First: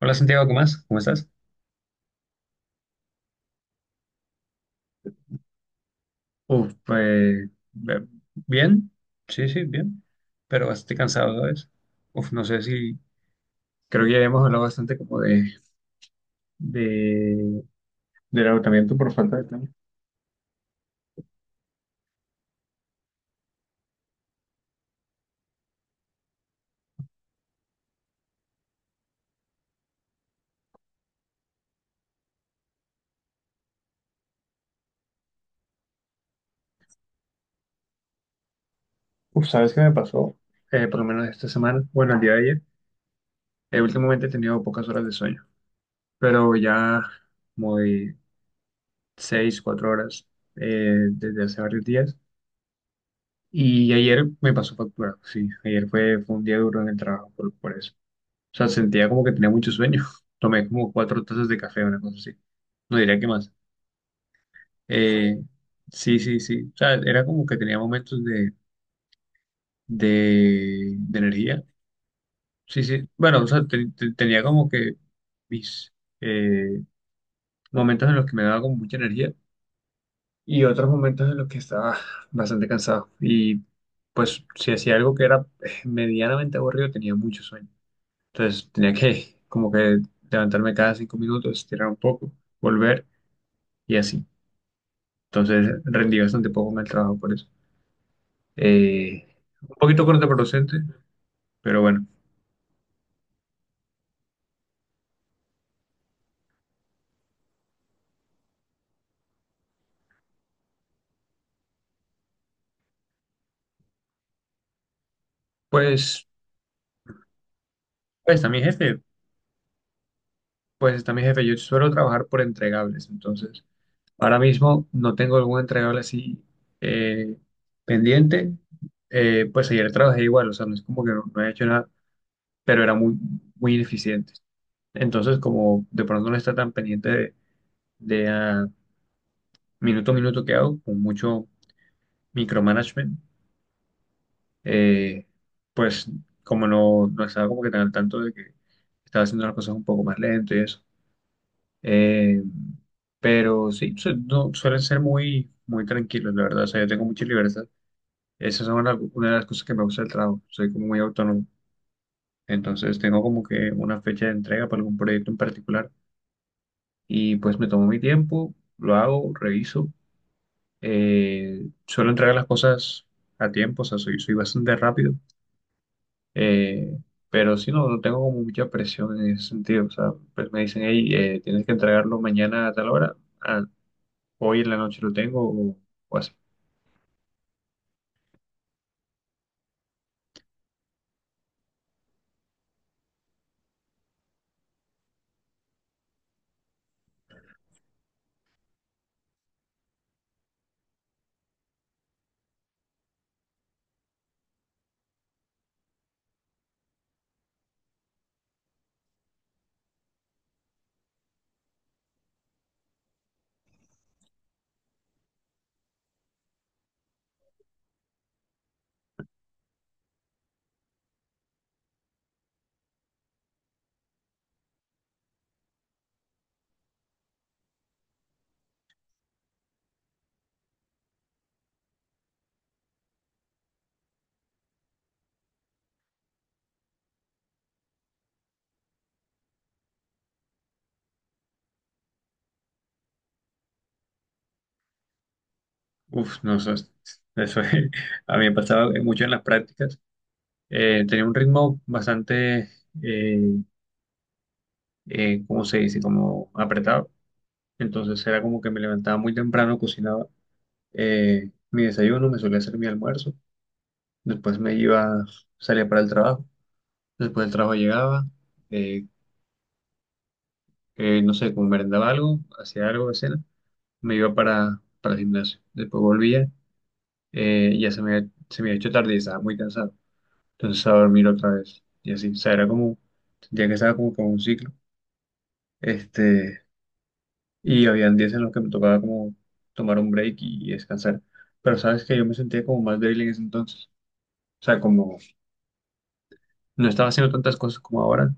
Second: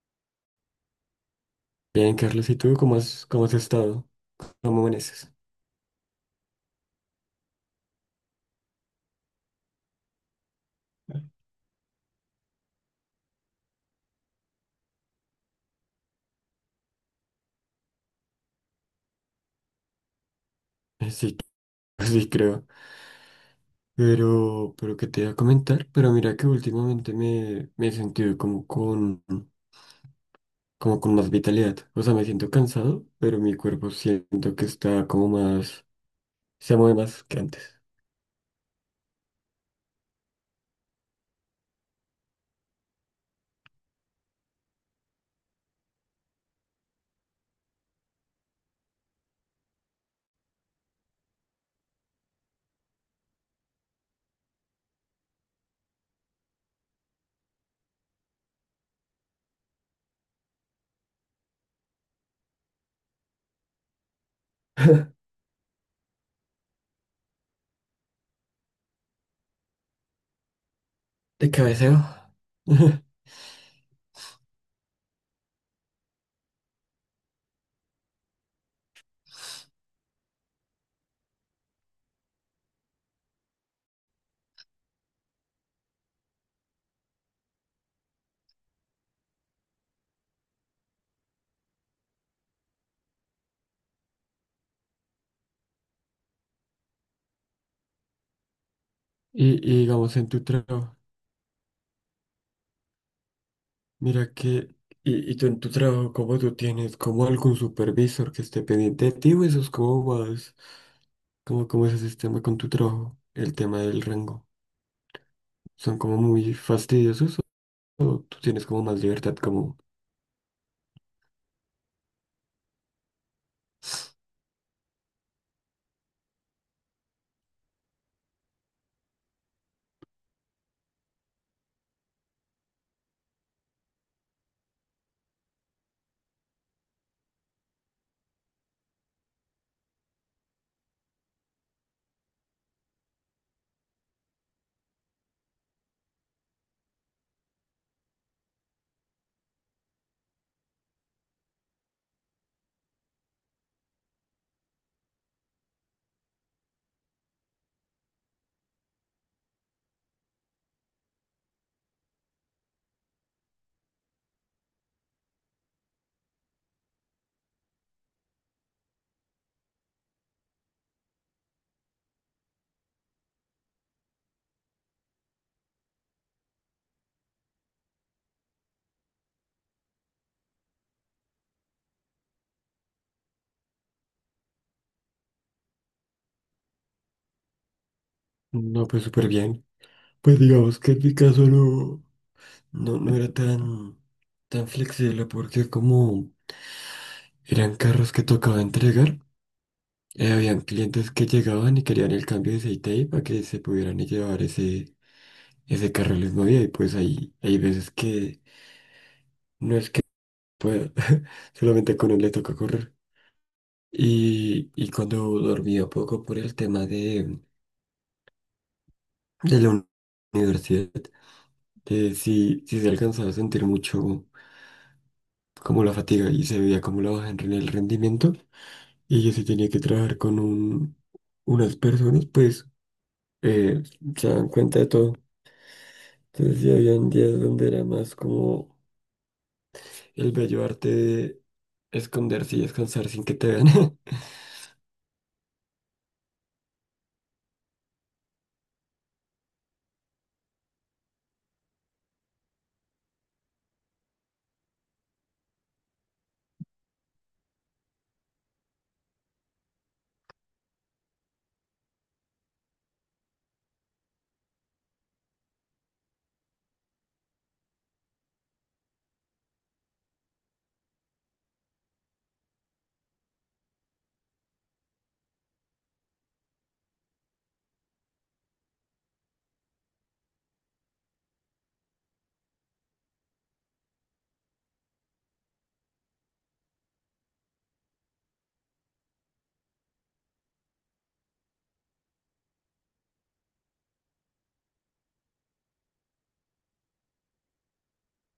Hola Santiago, ¿qué más? ¿Cómo estás? Bien, Carlos, ¿y tú cómo has estado? ¿Cómo amaneces? Uf, pues bien, sí, sí, bien, pero bastante cansado, ¿sabes? Uf, no sé si. Creo que ya hemos hablado bastante como de, de, del agotamiento por falta de tiempo. Sí, sí creo. Pero qué te iba a comentar, pero mira que últimamente me he sentido como con más vitalidad. O sea, me siento cansado, pero mi cuerpo siento que está como más, se mueve más que antes. Uf, ¿sabes qué me pasó? Por lo menos esta semana, bueno, el día de ayer, últimamente he tenido pocas horas de sueño, pero ya como de 6, 4 horas desde hace varios días. Y ayer me pasó factura, sí, ayer fue un día duro en el trabajo por eso. O sea, sentía como que tenía mucho sueño. Tomé como cuatro tazas de café, una cosa así. No diría que más. Eh, sí, sí, sí. O sea, era como que tenía momentos de De energía. cabeceo. Sí, sí. Bueno, o sea, tenía como que mis eh, momentos en los que me daba como mucha energía y otros momentos en los que estaba bastante cansado. Y pues si hacía algo que era medianamente aburrido, tenía mucho sueño. Entonces tenía que como que levantarme cada 5 minutos, estirar un poco, volver y así. Entonces rendí bastante poco en el trabajo por eso. Eh, Y, un y poquito digamos en tu contraproducente, trabajo, pero bueno, mira que, y tú en tu trabajo, ¿cómo tú tienes como algún supervisor que esté pendiente de ti o eso es como más? ¿Cómo, cómo es ese sistema con tu trabajo? El tema del rango. ¿Son como pues, muy fastidiosos o pues tú está mi tienes como más jefe, libertad? Como, pues está mi jefe. Yo suelo trabajar por entregables, entonces ahora mismo no tengo algún entregable así eh, pendiente. Pues ayer trabajé igual, o sea, no es como que no he hecho nada, pero era muy, muy ineficiente. Entonces, como de pronto no está tan pendiente de, de, ah, minuto a minuto que hago, con mucho micromanagement eh, pues como no estaba como que tan al tanto de que estaba haciendo las cosas un poco más lento y eso. Eh, pero sí, su- no, suelen ser muy, muy tranquilos, la verdad. O sea, yo tengo mucha libertad. Esas son una de las cosas que me gusta del trabajo. Soy como muy autónomo. Entonces tengo como que una fecha de entrega para algún proyecto en particular y pues me tomo mi tiempo, lo hago, reviso. Suelo entregar las cosas a tiempo, o sea, soy bastante rápido. Eh, pero sí, no tengo como mucha presión en ese sentido. O sea, pues me dicen, hey, tienes que entregarlo mañana a tal hora. Ah, hoy en la noche lo tengo o así. no, pues súper bien. Pues digamos que en mi caso no, era tan, tan flexible porque como eran carros que tocaba entregar, habían clientes que llegaban y querían el cambio de aceite ahí para que se pudieran llevar ese, ese carro el mismo día y pues ahí hay veces que no es que pueda, solamente con él le toca correr. Y cuando dormía poco por el tema de la universidad, sí, sí se alcanzaba a sentir mucho como la fatiga y se veía como la baja en el rendimiento. Y yo sí tenía que trabajar con unas personas, pues eh, se dan cuenta de todo. Entonces sí habían días donde era más como el bello arte de esconderse y descansar sin que te vean. Uf, no sé. eso es- a mí me pasaba mucho en las prácticas. Tenía un ritmo bastante, eh, ¿cómo se dice? Como apretado. Entonces era como que me levantaba muy temprano, cocinaba mi desayuno, me solía hacer mi almuerzo. Después me iba, salía para el trabajo. Después del trabajo llegaba eh, no sé, como merendaba algo, hacía algo de cena, me iba para el gimnasio. Después volvía, se me había hecho tarde y estaba muy cansado. Entonces a dormir otra vez. Y así, o sea, era como, sentía que estaba como con un ciclo. Este, y habían días en los que me tocaba como tomar un break y descansar. Pero sabes que yo me sentía como más débil en ese entonces. O sea, como no estaba haciendo tantas cosas como ahora,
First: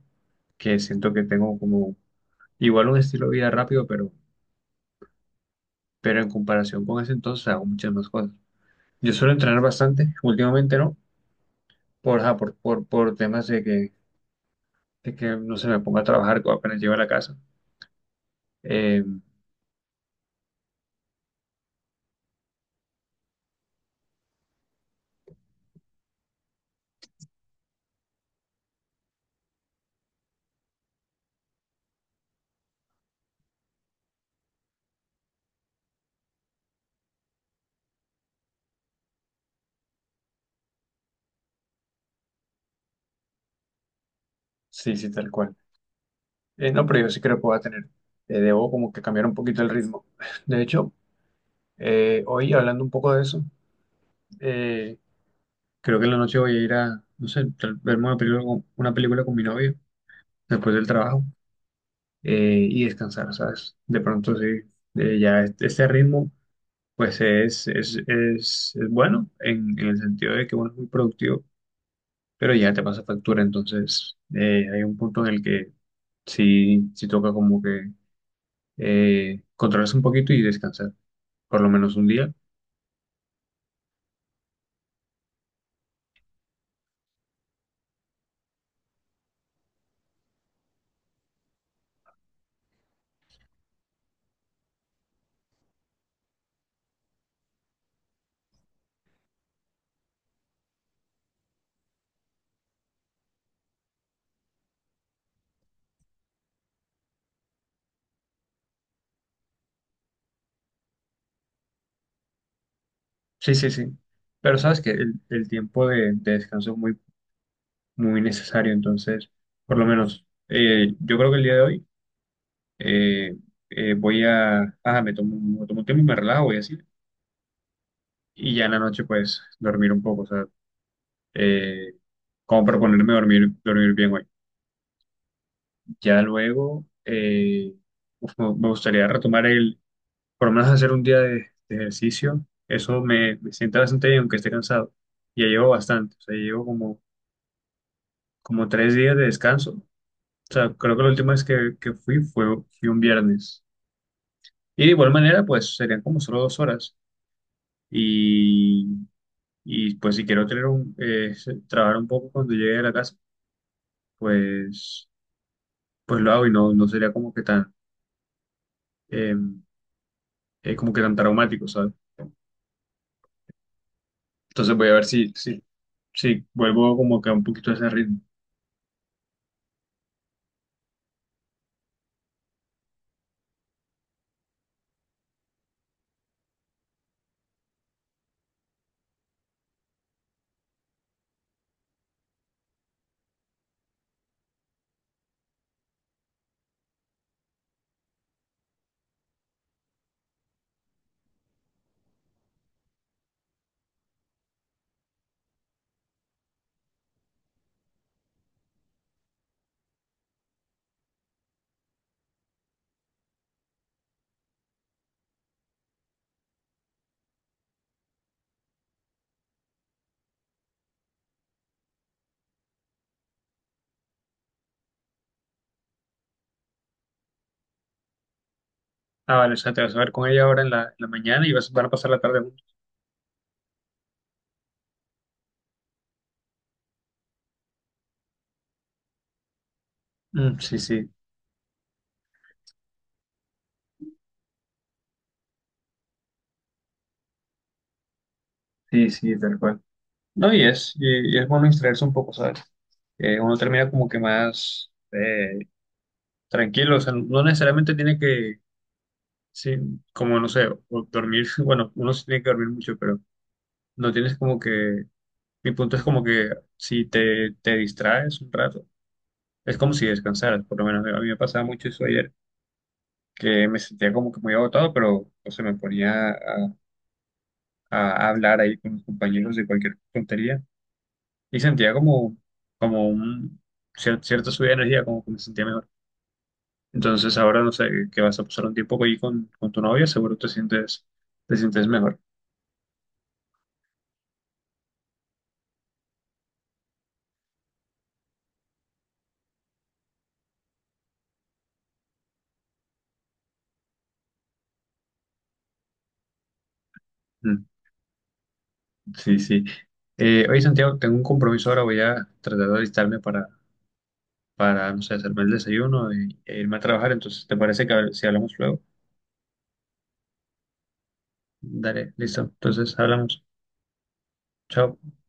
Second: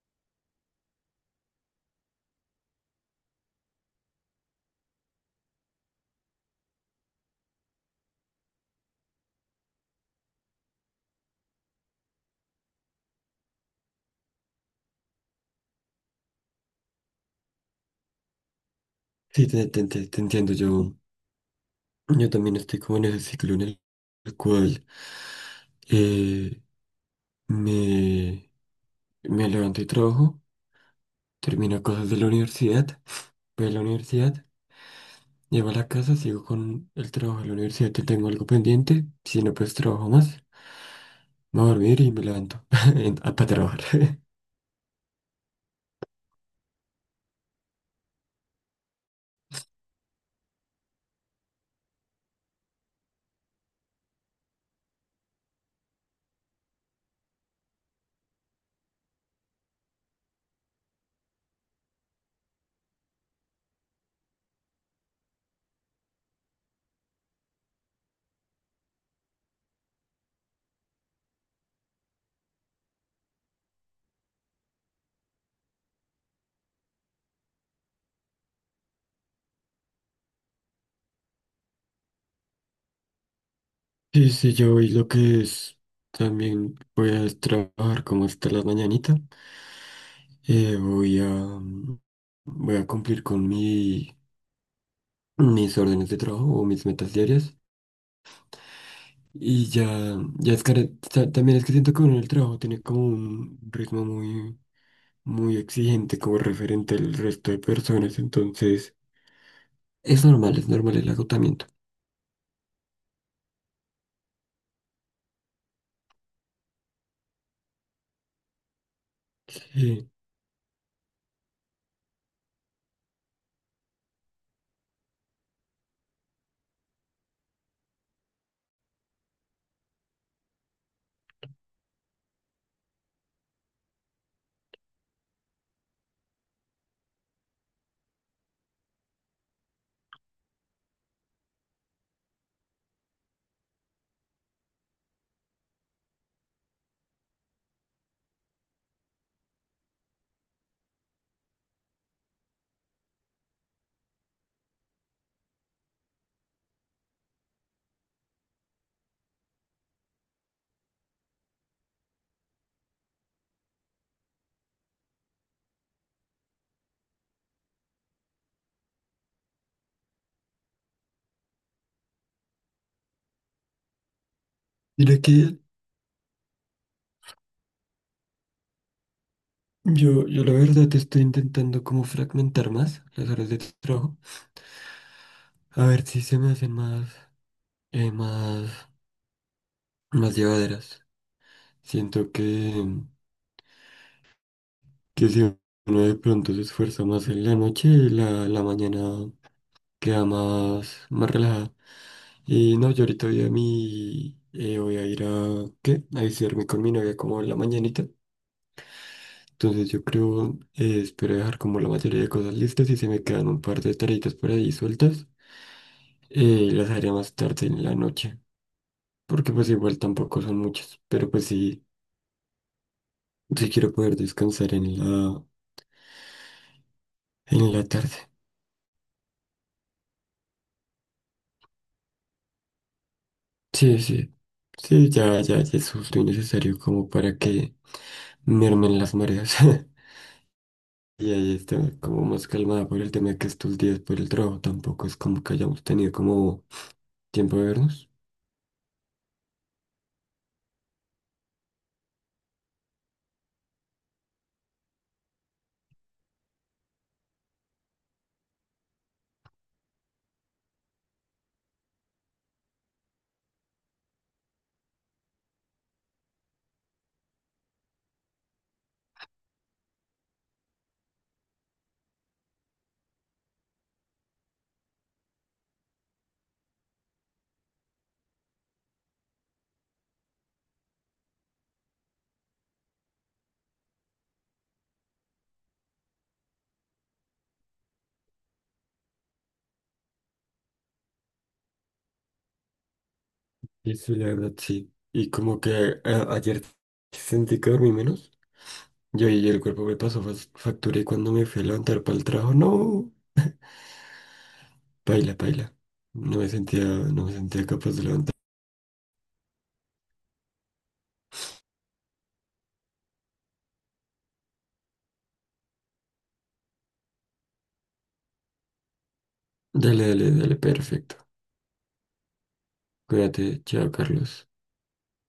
que siento que tengo como igual un estilo de vida rápido, pero en comparación con ese entonces hago muchas más cosas. Yo suelo entrenar bastante, últimamente no, ajá, por temas de de que no se me ponga a trabajar cuando apenas llego a la casa. Eh, Sí, te, te entiendo, yo también estoy como en ese ciclo en el cual... eh, me, me levanto y trabajo, termino cosas de la universidad, voy a la universidad, llego a la casa, sigo con el trabajo de la universidad que tengo algo pendiente, si no pues trabajo más, me voy a dormir y me levanto para trabajar. sí, sí, tal cual. No, pero yo sí creo que puedo tener. Debo como que cambiar un poquito el ritmo. De hecho, hoy hablando un poco de eso, eh, creo que en la noche voy a ir a, no sé, verme una película con mi novio después del trabajo y descansar, ¿sabes? De pronto sí, ya este ritmo. Pues es bueno en, el sentido de que bueno, es muy productivo, pero ya te pasa factura. Entonces, hay un punto en el que sí, sí toca como que controlarse un poquito y descansar, por lo menos un día. Sí, sí, yo voy lo que es, también voy a trabajar como hasta la mañanita, voy a, voy a cumplir con mi, mis órdenes de trabajo o mis metas diarias. Y ya, ya es que también es que siento que uno en el trabajo tiene como un ritmo muy, muy exigente como referente al resto de personas, entonces es normal el agotamiento. Sí, sí, sí. Pero sabes que el tiempo de descanso es muy, muy necesario. Entonces, por lo Sí. menos, yo creo que el día de hoy eh, me tomo un tiempo y me relajo y así. Y ya en la noche, pues, dormir un poco. O sea, eh, como para ponerme dormir bien hoy. Ya luego, uf, me gustaría retomar por lo menos hacer un día de ejercicio. Eso me sienta bastante bien, aunque esté cansado. Ya llevo bastante, o sea, llevo como 3 días de descanso. O sea, creo que la última vez que fui fue, fui un viernes. Y de igual manera, pues serían como solo 2 horas. Y, y pues si quiero tener trabajar un poco cuando llegue a la casa, pues, pues lo hago y no sería eh, como que tan traumático, ¿sabes? Entonces voy a ver Mira que si vuelvo como que a un poquito a ese ritmo. yo la verdad estoy intentando como fragmentar más las horas de trabajo, a ver si se me hacen más, eh, más, más llevaderas. Siento que si uno de pronto se esfuerza más en la noche, la mañana queda más, más relajada. Y no, yo ahorita voy a mi... voy a ir a... ¿Qué? A visitarme con mi novia como en la mañanita. Entonces yo creo, espero dejar como la mayoría de cosas listas y se me quedan un par de tareitas por ahí sueltas. Y las haré más tarde en la noche. Porque pues igual tampoco son muchas. Pero pues sí, sí quiero poder descansar en la tarde. Ah, vale, o sea, te vas a ver con ella ahora en en la mañana y van a pasar la tarde juntos. Sí, sí. Sí, ya, ya, ya es justo y necesario como para que mermen las mareas. Mm, sí, sí, Y ahí está como más calmada por el tema de que estos días por el trabajo tampoco es como que hayamos tenido como tiempo de vernos. sí, sí, tal cual. No, y es bueno distraerse un poco, ¿sabes? Uno termina como que más tranquilo, o sea, no necesariamente tiene que, sí, como no sé, o dormir, bueno, uno sí tiene que dormir mucho, pero no tienes como que, mi punto es como que si te distraes un rato, es como si descansaras, por lo menos a mí me pasaba mucho eso ayer, que me sentía como que muy agotado, pero no sé, me ponía a hablar ahí con mis compañeros de cualquier tontería y sentía como cierta subida de energía, como que me sentía mejor. Entonces ahora no sé, que vas a pasar un tiempo ahí con tu novia, seguro te sientes mejor. Y sí, la verdad sí. Y como que ayer sentí que dormí menos. Yo y el cuerpo me pasó factura y cuando me fui a levantar para el trabajo, no, paila, paila. No me sentía, no me Mm, sentía capaz de levantar. sí, sí. Oye, Santiago, tengo un compromiso ahora, voy a tratar de alistarme para, no sé, hacerme el desayuno e irme a trabajar, entonces, ¿te parece si hablamos luego? Dale, dale, dale, perfecto. Dale, listo. Entonces hablamos. Cuídate, chao, Carlos. Chao.